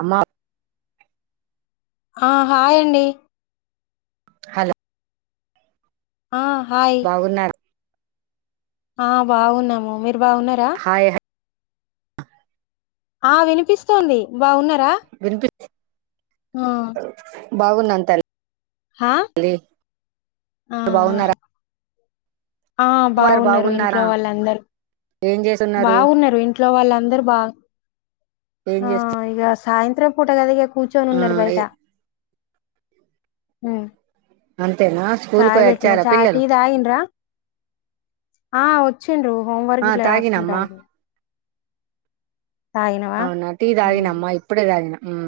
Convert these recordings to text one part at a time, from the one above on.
అమ్మ ఆ హాయ్ అండి హలో ఆ హాయ్ బాగున్నారు ఆ బాగున్నాము మీరు బాగున్నారా హాయ్ ఆ వినిపిస్తోంది బాగున్నారా ఆ అ బాగున్న అంతల్ హా ఆ ఆ బాగున్నారా ఆ వారు బాగున్నారు బాగున్నారా ఇంట్లో వాళ్ళందరూ ఏం చేస్తున్నారు బాగున్నారు ఇంట్లో వాళ్ళందరు బాగా ఏం ఆ చేస్తు ఇగ సాయంత్రం పూటగదిగ ఆ కూర్చొనున్నారు బయట ఉ అన్ అంతే నా స్కూల్ పోయివచ్చర టీ పిల్లలు తాగిండ్రా ఆ వచ్చు వచ్చిండ్రు హోమ్ వర్క్ ఆ గిట్లా తాగినమ్మా రాసుకుంటారు అవునా టీ ఉమ్ తాగినమ్మా ఇప్పుడే తాగిన ఉహ్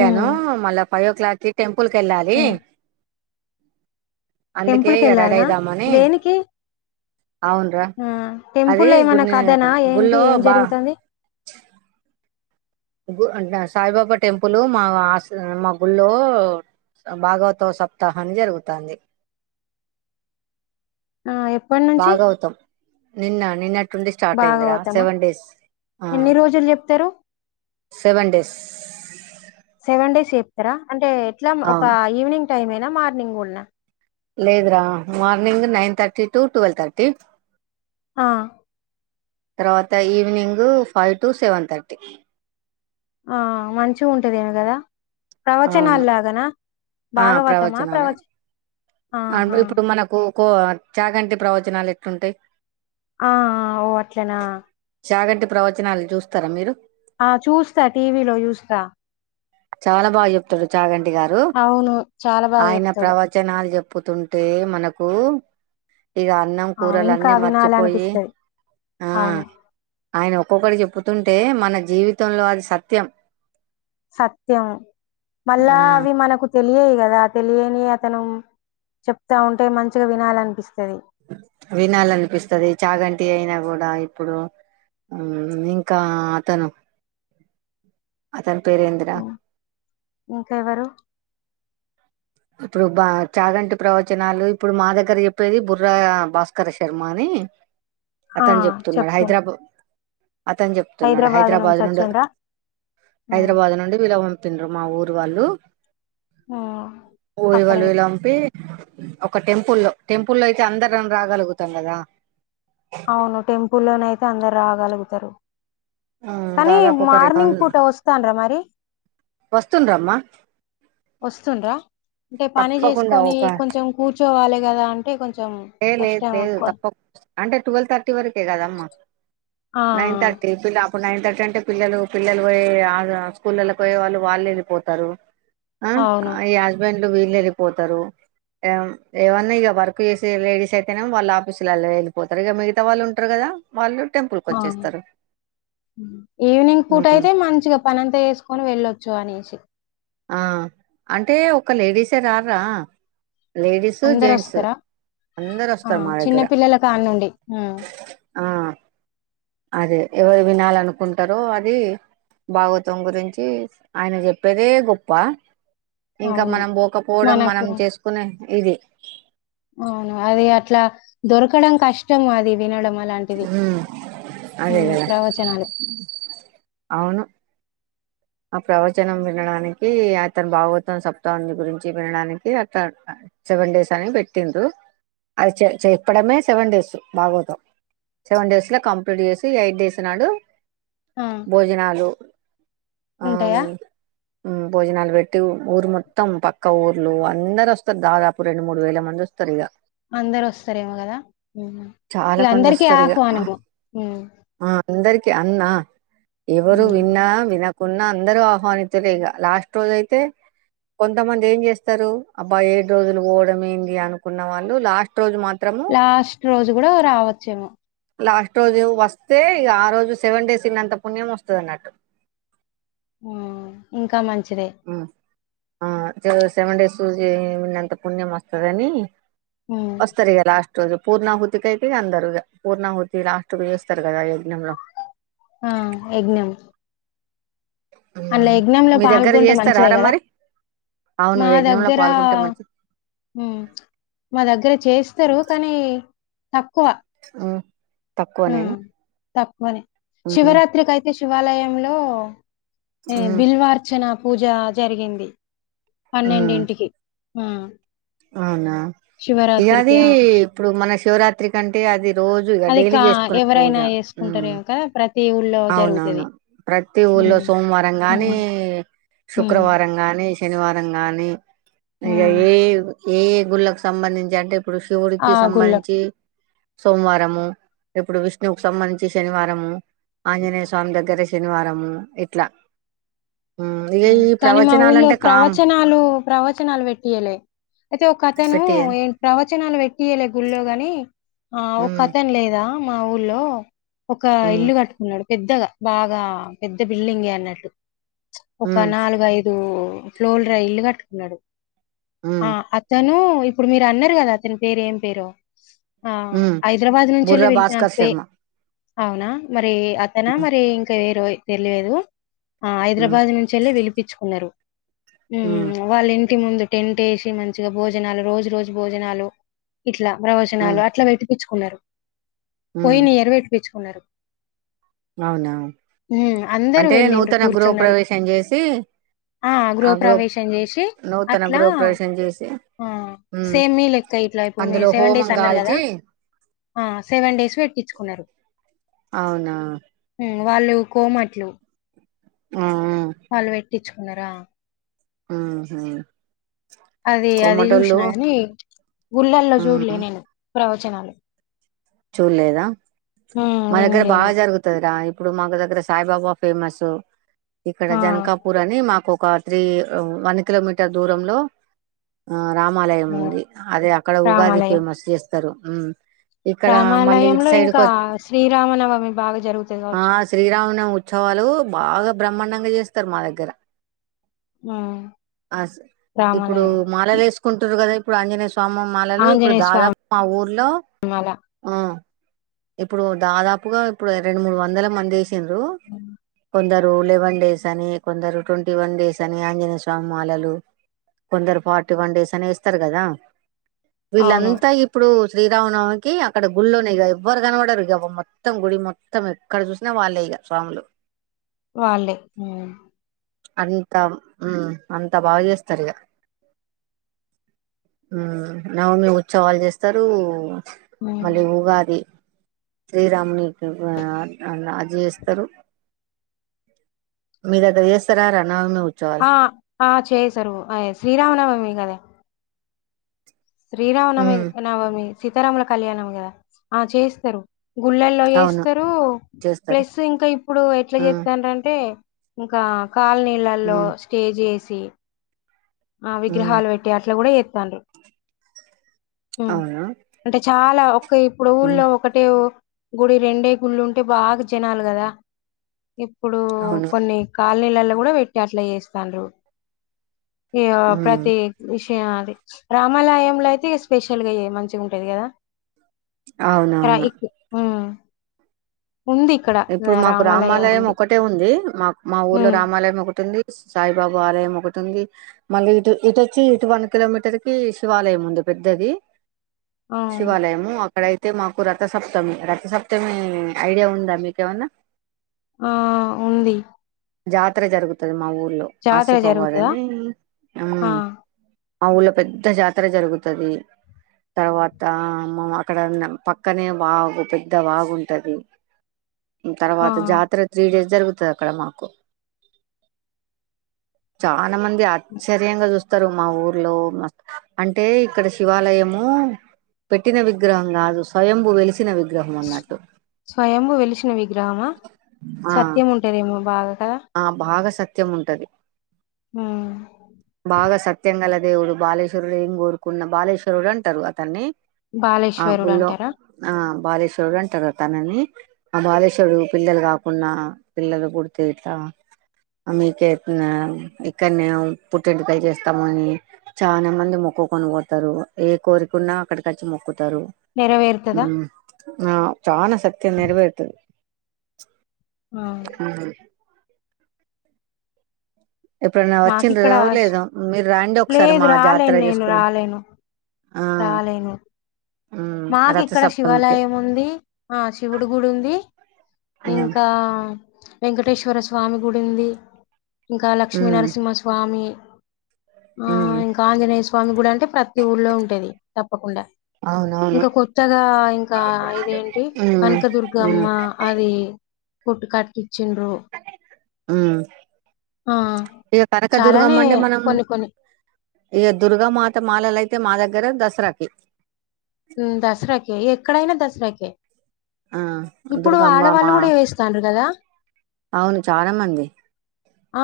ఉమ్ మల్ల ఫైవో క్లాక్కి పుల్ కెళ్ళాలి ఉమ్ టెంపుల్ కి రెడీ వెళ్ళాల్న అయిదామని దేనికి అవునరా ఆ అది టెంపుల్లో ఏమైనా గుడి కధ నా ఏంటి గుళ్ళో ఏం బా జరుగుతది అంటె సాయిబాబా టెంపుల్ మా మా గుల్లో భాగవత సప్తాహాన్ని జరుగుతంది ఆ ఎప్పటి నుంచి భాగవతాం నిన్న నిన్నట్టుండి స్టార్ట్ బాగా అయిందిరా అవుతామా? సెవెన్ డేస్ ఎన్ని రోజులు జెప్తరు? సెవెన్ డేస్ పూతార అంటే ఎట్లా ఒక అవును ఈవెనింగ్ టైం మార్నింగ్ కున్నా లేదురా morning nine thirty to twelve thirty ఆ తర్వాత evening five to seven thirty ఆ మంచిగుంటదేమో గదా అవును ప్రవచనాల్లాగనా భాగవతమా ప్రవచ అ ఆహా! ఇప్పుడు మనకు కో చాగంటి ప్రవచనాలు ఎట్లుంటాయి ఆ ఓ అట్లనా చాగంటి ప్రవచనాలు చూస్తారా మీరు ఆ చూస్తా టీవీలో చూస్తా చాలా బాగా చెప్తాడు చాగంటి గారు అవును చాలా బాగా చెప్తాడు చేప్పుతుంటే మనకు ఇగ అన్నం అవును. కూరలు ఇంకా అన్నీ మర్చిపోయి వినాలనిపిస్తది. ఆ అవును. ఆయన ఒక్కొక్కటి చె చెప్పుతుంటే మన జీవితంలో అది సత్యం సత్యం ఆ మళ్ళా అవి మనకు తెలియయి కదా తెలియని అతను చెప్తా ఉంటే మంచిగా వినాలనిపిస్తుంది వినాలనిపిస్తది చాగంటి అయినా కూడా ఇప్పుడు ఇంకా అతను అతని పేరేందిర ఇంకేవ్వరు ఇప్పుడు బ చాగంటి ప్రవచనాలు ఇప్పుడు మా దగ్గర చెప్పేది బుర్ర్రా భాస్కర శర్మ అని ఆ! అతను చెప్తున్నాడు చెప్పు. హైదరాబా అతను చెప్తున్నాడు నుంచి హైదరాబాద్ నుండి వచ్చిండ్రా హైదరాబాద్ నుండి వీళ తిన మా ఊరు వాళ్ళు మ్మ్ పోయి అక్కడ వాళ్ళని పంపి ఒక టెంపుల్లో టెంపుల్లో అయితే అందరం రాగలుగుతాం కదా అవును టెంపుల్ లోనే అయితే అందరు రాగలుగుతారు ఆ, కానీ దాదాపు ఒక రెండు మార్నింగ్ వంద పూట వస్తాంర మరి వస్తుండ్రమ్మా వస్తుండరా అంటే పని తప్పకుండా చేసుకని కొంచం కూర్చ కూర్చోవాలి కదా అంటే కొంచం లే లేదు లేదు తప్ప అంటే టుల్వ్ థర్టీ వరకే కదమ్మా ఆ నైన్ థర్టీ పిల ఇప్పుడు నైన్ థర్టీ అంటే పిల్లలు పిల్లలు పోయే స్కూళ్లోకి పోయే వాళ్ళు వాళ్ళేది పోతారు ఆ అవును అయయాస్బ వాళ్లు వీళ్లు వెళ్లిపోతారు ఏమ్ ఏమన్నా వర్క్ చేస్ లేడస్ అయితేనే వాళు ఆఫీసు లోల వెళ్ళిపోతారు ఇక మిత వాళ్ళు ఉంటారు కదా వాళ్ళు టెంపుల్ కి ఆ వచ్చేస్తారు ఈవినింగ్ పూట ఉమ్, అయితే మంచిగా పనంతా వేసుకొని వెళ్ళొచ్చు అనేసి ఆ అంటే ఒక లేడీసే రార్ర అందరు వస్తారా అందరు ఆ వస్తారు మా చిన్న దగ్గర పిల్లల కాన్నుండి ఊ ఆ అదే ఎవరు వినాలనుకుంటారో అది భాగవతం గురించి ఆయన చెప్పేదే గొప్ప ఇంకా అవును మనం పోకపోవడం మనకు మనం చేసుకునే ఇది అవును అది అట్లా దొరకడం కష్టం అది వినడం అలాంటిది ఊ అదే హ్మ్ గద ప్రవచనాలు. అవును ఆ ప్రవచనం వినడానికి అతను భాగవతం సప్తాహి గురించి వినడానికి అట్ సెవెన్ డేస్ అని పెట్టింది అది చెప్పడమే సెవెన్ డేస్ భాగవతం సెవెన్ డేస్లో కంప్లీట్ చేసి ఎయిట్ డేస్ నాడు ఆ! భోజనాలు ఉంటాయా ఊ భోజనాలు పెట్టి ఊరు మొత్తం పక్క ఊర్లు అందరు వస్తారు దాదాపు రెండు మూడు వేల మంది వస్తారు ఇక అందరు వస్తారేమో కదా చాలా ఇక మంది అందరికీ ఆహ్వానము ఊ అందరికిీ అన్నా ఎవరు హ్మ్. విన్నా విన కున్నా అందరుూ ఆహ్వానితులే ఇక లాస్ట్ రోజు అయితే కొంతమంది ఏం చేస్తారు అబ్బా ఏడు రోజులు పోవడం ఏంది అనుకున్న వాళ్ళు లాస్ట్ రోజు మాత్రము లాస్ట్ రోజు కూడా రావచ్చేమో లాస్ట్ రోజు వస్తే ఇ ఆ రోజు సెవెన్ డేస్ ఇన్నంత పుణ్యం వస్తుంది అన్నట్టు ఊ ఇంకా మంచి మంచిదే మ్ ఆ సెవెన్ డేస్ ఉన్నంత పుణ్యం వస్తుందని హ్మ్. వస్తరిగ లాస్ట్ రోజు పూర్ణాహుతికైతే అందరు పూర్ణాహుతి లాస్ట్కి చేస్తారు కదా ఆ యజ్ఞంలో ఆ యజ్ఞం అందులో ఉమ్ యజ్ఞమ్ లో మీ దగ్గర పాల్గొంటే మంచిదే చేస్తారారా కదా మరి అవును మా యజ్ఞంలో దగ్గర పాల్గొంటే మంచి మా దగ్గర చేస్త ఇస్తారు కానీ తక్కువ ఉ ఆ తక్కువనే శివరాత్రికియితే శివాలయంలో ఆ ఏ బిల్వార్చన పూజ జరిగింది పన్నెండింటికి ఆ అవునా ఇక అది శివరాత్రికి ఆ ఇప్పుడు మన శివరాత్రి కంటే అది రోజు ఇక అది డైలీ కా చేసుకునే పూజ ఎవరైనా ఉమ్ చేసుకుంటారేమో కదా దేవ్ అవునవును ప్రతి ఊళ్ళో సోమవారం గాని హ్మ్ శుక్రవారం గాని శనివారం గాని ఇకా హ్మ్ ఏ ఏ ఏ గుళ్ళకు సంబంధించి అంటే ఇప్పుడు ఆ శివుడికి గుళ్ళ సంబంధించి సోమవారము ఇప్పుడు విష్ణువుకు సంబంధించి శనివారము ఆంజనేయస్వామి దగ్గర శనివారము ఎట్లా కానీ మా ఊర్లో కామ్ ప్రవచనాలు ప్రవచనాలు పెట్టియ్య లే అయితే ఒక అతను పెట్టి ఏ ప్రవచ నాలు పెట్ యలే గుళ్ళో గాని ఆ ఒక ఉమ్ అతన్ లేదా మాఊల్లో ఒక ఉమ్ ఇల్లు కట్టుకున్నాడు పెద్దగా బాగా పెద్ద బిల్డింగే అన్నట్టు ఒక ఉమ్ నాలుగు ఐదు ఫ్లోర్ ర ఇల్లు కట్టుకున్నాడు ఆ ఉమ్ అతను ఇప్పుడు మీరు అన్నారు కదా అతని పేరు ఏం పేరో ఆ ఉమ్ హైదరాబాద్ బుర్ర నుంచేళ్ళి భాస్కర్ వెళ్ళిపెనంకే శర్మ అవునా మరి అతనా ఉమ్ మరి ఇంకా ఎరువై తెలియదు ఆ ఉమ్ హైదరాబాద్ నున్ వెళ్ళి పిలిపించు అన్నారు ఉ ఉమ్ వాళ్ళ ఇం ఇంటి ముందు టెంట్ వేసి మంచిగా భోజనాలు రోజు రోజు భోజనాలు ఇట్లా ప్రవచనాలు ఉమ్ అట్ల పెట్టిపిచ్ కున్నారు ఉమ్. పోయిన ఇయర్ పెట్టీపిచ్ కున్నారు అవునా అందరూ అంటే వెళ్ళిండ్రు నూతన గృహ కూర్చున్నారు. ప్రవేశం చేసి ఆ గృహప్రవేశం చేసి నూతన అట్లా గృహ ప్రవేశం చేసి ఆ ఉమ్ సేమ్ మీ లేక్క ఇట్లా ఇప్పుడు మీరు అందులో సెవెన్ హోమం డేస్ అన్నారు కదా కాల్చి ఆ సెవెన్ డేస్ పెట్టించుకున్నారు అవునా వాళ్ళు కోమట్లు ఉమ్ ఉమ్ వాల్ వేట్ పేట్టించుకున్నారా ఆ హ అది అది చూసినా కాని గుళ్ళల్లో చూడలే ఉమ్ నేను ప్రవచనాలు చూలేదా హ్మ్. మా దగ్గర బా వినలేను. జరుగుతదిరా ఇప్ ఇప్పుడు మాకు దగ్గర సాయిబాబా ఫేమస్ ఇక్కడ ఆ! జనకాపూర్ అని మాకో ఒక త్రీ వన్ కిలోమీటర్ దూరంలో ఆ రామాలయం హ్మ్. ఉంది అదే అక్కడ ఉగాది రామాలయం. ఫేమస్ చేస్తు తరు ఉ ఇక్కడ మళ్ళీ ఇటు రామాలయంలో సైడ్కి ఇంకా కో శ్రీరామనవమి బాగా జరుగుతది ఆ గావచ్చు. శ్రీరామనవమి ఉత్సవాలు బాగా బ్రహ్మాండం గా చేస్తారు మా దగ్గర హ్మ్. అ సై ఇప్పుడు రామాలయం. మాలలు వేసుకుంటారు కదా ఇప్పుడు అంజనెస్ సోమ మాలలు ఇప్పుడు ఆంజనేయ స్వామి దాదాపు మా ఊర్లో అలా. ఆ ఇప్పుడు దాదాపుగా ఇప్పుడు రెండు మూడు వందల మంది ఏసిరు హ్మ్. కొందరికి కొరు లెవెన్ డేస్ అని కొందరు ట్వంటీ వన్ డేస్ అని ఆంజనేయ స్వామి మాలలు కొందరు ఫార్టీ వన్ డేస్ అని ఏస్తరు కదా అవును. వీళ్ళంత ఇప్పుడు శ్రీరామనవమికి అక్కడ గుల్లోనే కదా ఎవ్వరు కనపడరు ఇగ మొత్తం గుడి మొత్తం ఎక్కడ చూసినా వాల్లే ఇగ స్వాములు వాల్లే అంత అంత బాగా చేస్తారు ఇగ నవమి ఉత్సవాలు చేస్తారు హ్మ్. మళ్ళీ ఉగాది శ్రీరాముని జ్ఞ చేస్తారు మీ దగ్గర చేస్తారరా ఆ ఆ చేసారు శ్రీరామనవమి కదా శ్రీరామనమి ఉమ్ నవమి సీతారాముల కళ్యాణం కదా ఆ చేస్తరు గుళ్ళల్లో అవును చేస్తరు చేస్తారు ప్లస్ ఇంకా ఇప్పుడు ఎట్ల ఉమ్ చేస్తాండ్రంటే ఇంకా కాలనీలల్లో ఉమ్ స్టేజి ఏసి తే ఆ ఉమ్ విగ్రహాలు పెట్టి అట్లా కూడా ఎ తళ్ళు అవును అంటే చా లా ఒకే ఇప్పుడు హ్మ్ ఊళ్ళో ఒకటే గుడి రెండే గుళ్ళుంటే బాగా జనాలు గదా ఇప్పుడు అవును. కొన్ని కాల్నీల కూడా పెట్టి అట్లా చేస్తాండ్రు ఇగ హ్మ్ ప్రతి ఎగ్జిబిష అది రామాలయంలో అయితే ఇగ స్పెషల్ గా మంచిగ ఉంటది కదా అ అవునవును. ఇకు ఊ ఇప్పుడు మాకు రామాలయం ఒకటే ఉంది మా మా ఊర్లో హ్మ్. రామాలయం ఒకటుంది సాయిబాబ ఆలయం ఒకటి ఉంది మళ్ళీ ఇటు ఇటొచ్చి ఇటు వన్ కిలోమీటర్ కి శివాలయం ఉంది పెద్దది ఆ! శివాలయము అక్కడయి మాకు రథసప్తమి రథసప్తమి ఐడియా ఉందా మీక్ కేవన్నా ఆ ఉంది జాతర జరుగుతది మా ఊరు లొ జాతర ఆసిఫాబాద్ జరుగుతదా? అని ఆ! ఉమ్ మా ఊళ్ళ పెద్ద జాతర జరుగుతది. తర్వాత మా అక్కడ పక్కనే వాగు పెద్ద వాగు ఉంటది. ఆ! తర్వాత జాతర త్రీ డేస్ జరుగుతది అక్కడ మాకు. చా న మంది ఆశ్చర్యంగ చూస్ తరు మా ఊర్లో, అంటే ఇక్కడ శివాలయము పెట్టిన విగ్రహం కాదు స్వయంభు వెలిసి సిన విగ్రహం అన్నట్టు. భు వెలిసిన విగ్రహమా ఆ సత్యం ఉంటదేమో వావ్ ఆ బాగా సత్ త్యం ఉంటది. హ్మ్. బాగా సత్ తెంగళ దేవుడు బాలేశ్వరుడు ఏం కోరుకున్న బాలేశ్వరుడు అంటారు అతన్ని ఆ బాలేశ్వరుడు గుళ్ళో అంటారా ఆ బాలేశ్వరుడు అంటారు తనని ఆ బాలేశ్వడు పిల్లలు కాకుండా పిల్లలు పుడితే త మీక యిట్టనే ఇక్కడనే పుట్టెంటికాయి చేస్తాము అని చానా మంది మొక్కుకొని పోతారు ఏ కోరికున్నా అక్కడికి అచ్చి మొ పోతారు ఉ నెరవేరుతదా? ఆ చానా సత్యం నెరవేరుతది. ఆ! ఉహు ఎప్పుడైనా మాకిక్కడ వచ్చిండ్రో శ్ లేదొ మీరు రాండి ఒకసారి లేదు మా జాతర రాలేను నేను చేసుకున్న రాలేను. రాలేను మాకు రథ ఇక్కడ సప్తమికి శివాలయం ఉంది. ఆ శివుడు గుడి ఉంది ఉమ్ ఇంకా, వెంకటేశ్వర స్వామి గుడి ఉంది ఇంకా ఉమ్ లక్ష్మీనరసింహస్వామి ఆ ఉమ్ ఇంకా ఆంజనేయ స్ స్వామి కూడా అంటే ప్రతి ఊళ్ళో ఉంటది తప్పకుండా అవునవును ఇంకా కొత్తగా ఇంకా ఇదేంటి ఉమ్ ఉమ్ కనకదుర్గమ్మ అది కొట్ కాట్కి ఉ ఆ ఇగ చాలానే కనకదుర్గమ్మ అంటే మనం కొన్ని కొన్ని ఇగ దుర్గా మాత మాలలు అయితే మా దగ్ గర దసరా కి ఉ దసరాకే ఎక్కడైనా దసరాకే ఏ ఆ దుర్గఅమ్మమ్మ కూడా వేస్తాండ్రు కదా అవును చాలా మంది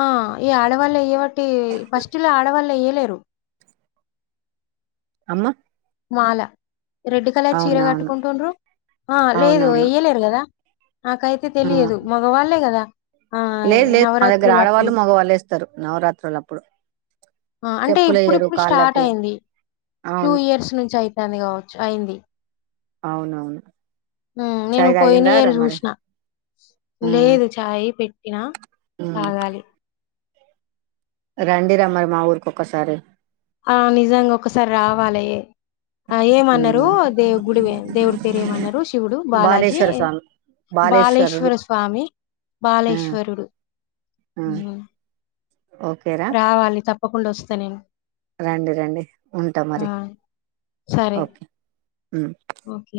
ఆ ఈ ఆడవాళ్ళ ఏయ్యవాట్ టి ఫస్ట్ లో ఆడవాళ్లు ఏయ్యక్ లేరు అమ్మ మాల రెడ్ కలర్ చీర అవునవును కట్టుకుంటుండ్రు ఆ లేదు అవునవును ఏయ్యలేరు కదా నాకైతే ఆ తెలియదు మగవాళ్ళే కదా ఆ లేదు లేదు మా దగ్గర నవరాత్రులప్పుడు ఆడవాళ్ళు మగవాళ్ళు వేస్తారు నవరాత్రులు అప్పుడు ఆ అంటే ఇప్పుడిప్పుడు స్టార్ట్ అయింది టూ అవును ఇయర్స్ నుంచి ఐతంది కావచ్చు అయింది అవునవును ఉ నేను చాయ్ పోయిన తాగిండ్రారా ఇయర్ మరి చూసిన మ్మ్ లేదు చాయ్ పెట్ టినా తాగాలి రండి రా మరి మా ఊరికి ఒక్కసారి ఆ నిజంగా ఒకసారి రా వాలే ఆ ఏమన్నారు మ్మ్ దేవు గుడి దేవుడి పేరు ఏమన్నారు శివుడు బాలాజీ బాలేశ్వర స్వామి బాలేశ్వరుడు బాలేశ్వర స్వామి మ్మ్ బాలేశ్వరుడు మ్మ్ ఉ ఓకేరా రావాలి తప్ తప్పకుండా వస్తా నేను రండి రండి ఉంటా ఆ! మరి సరే. ఓకే ఉ ఓకే.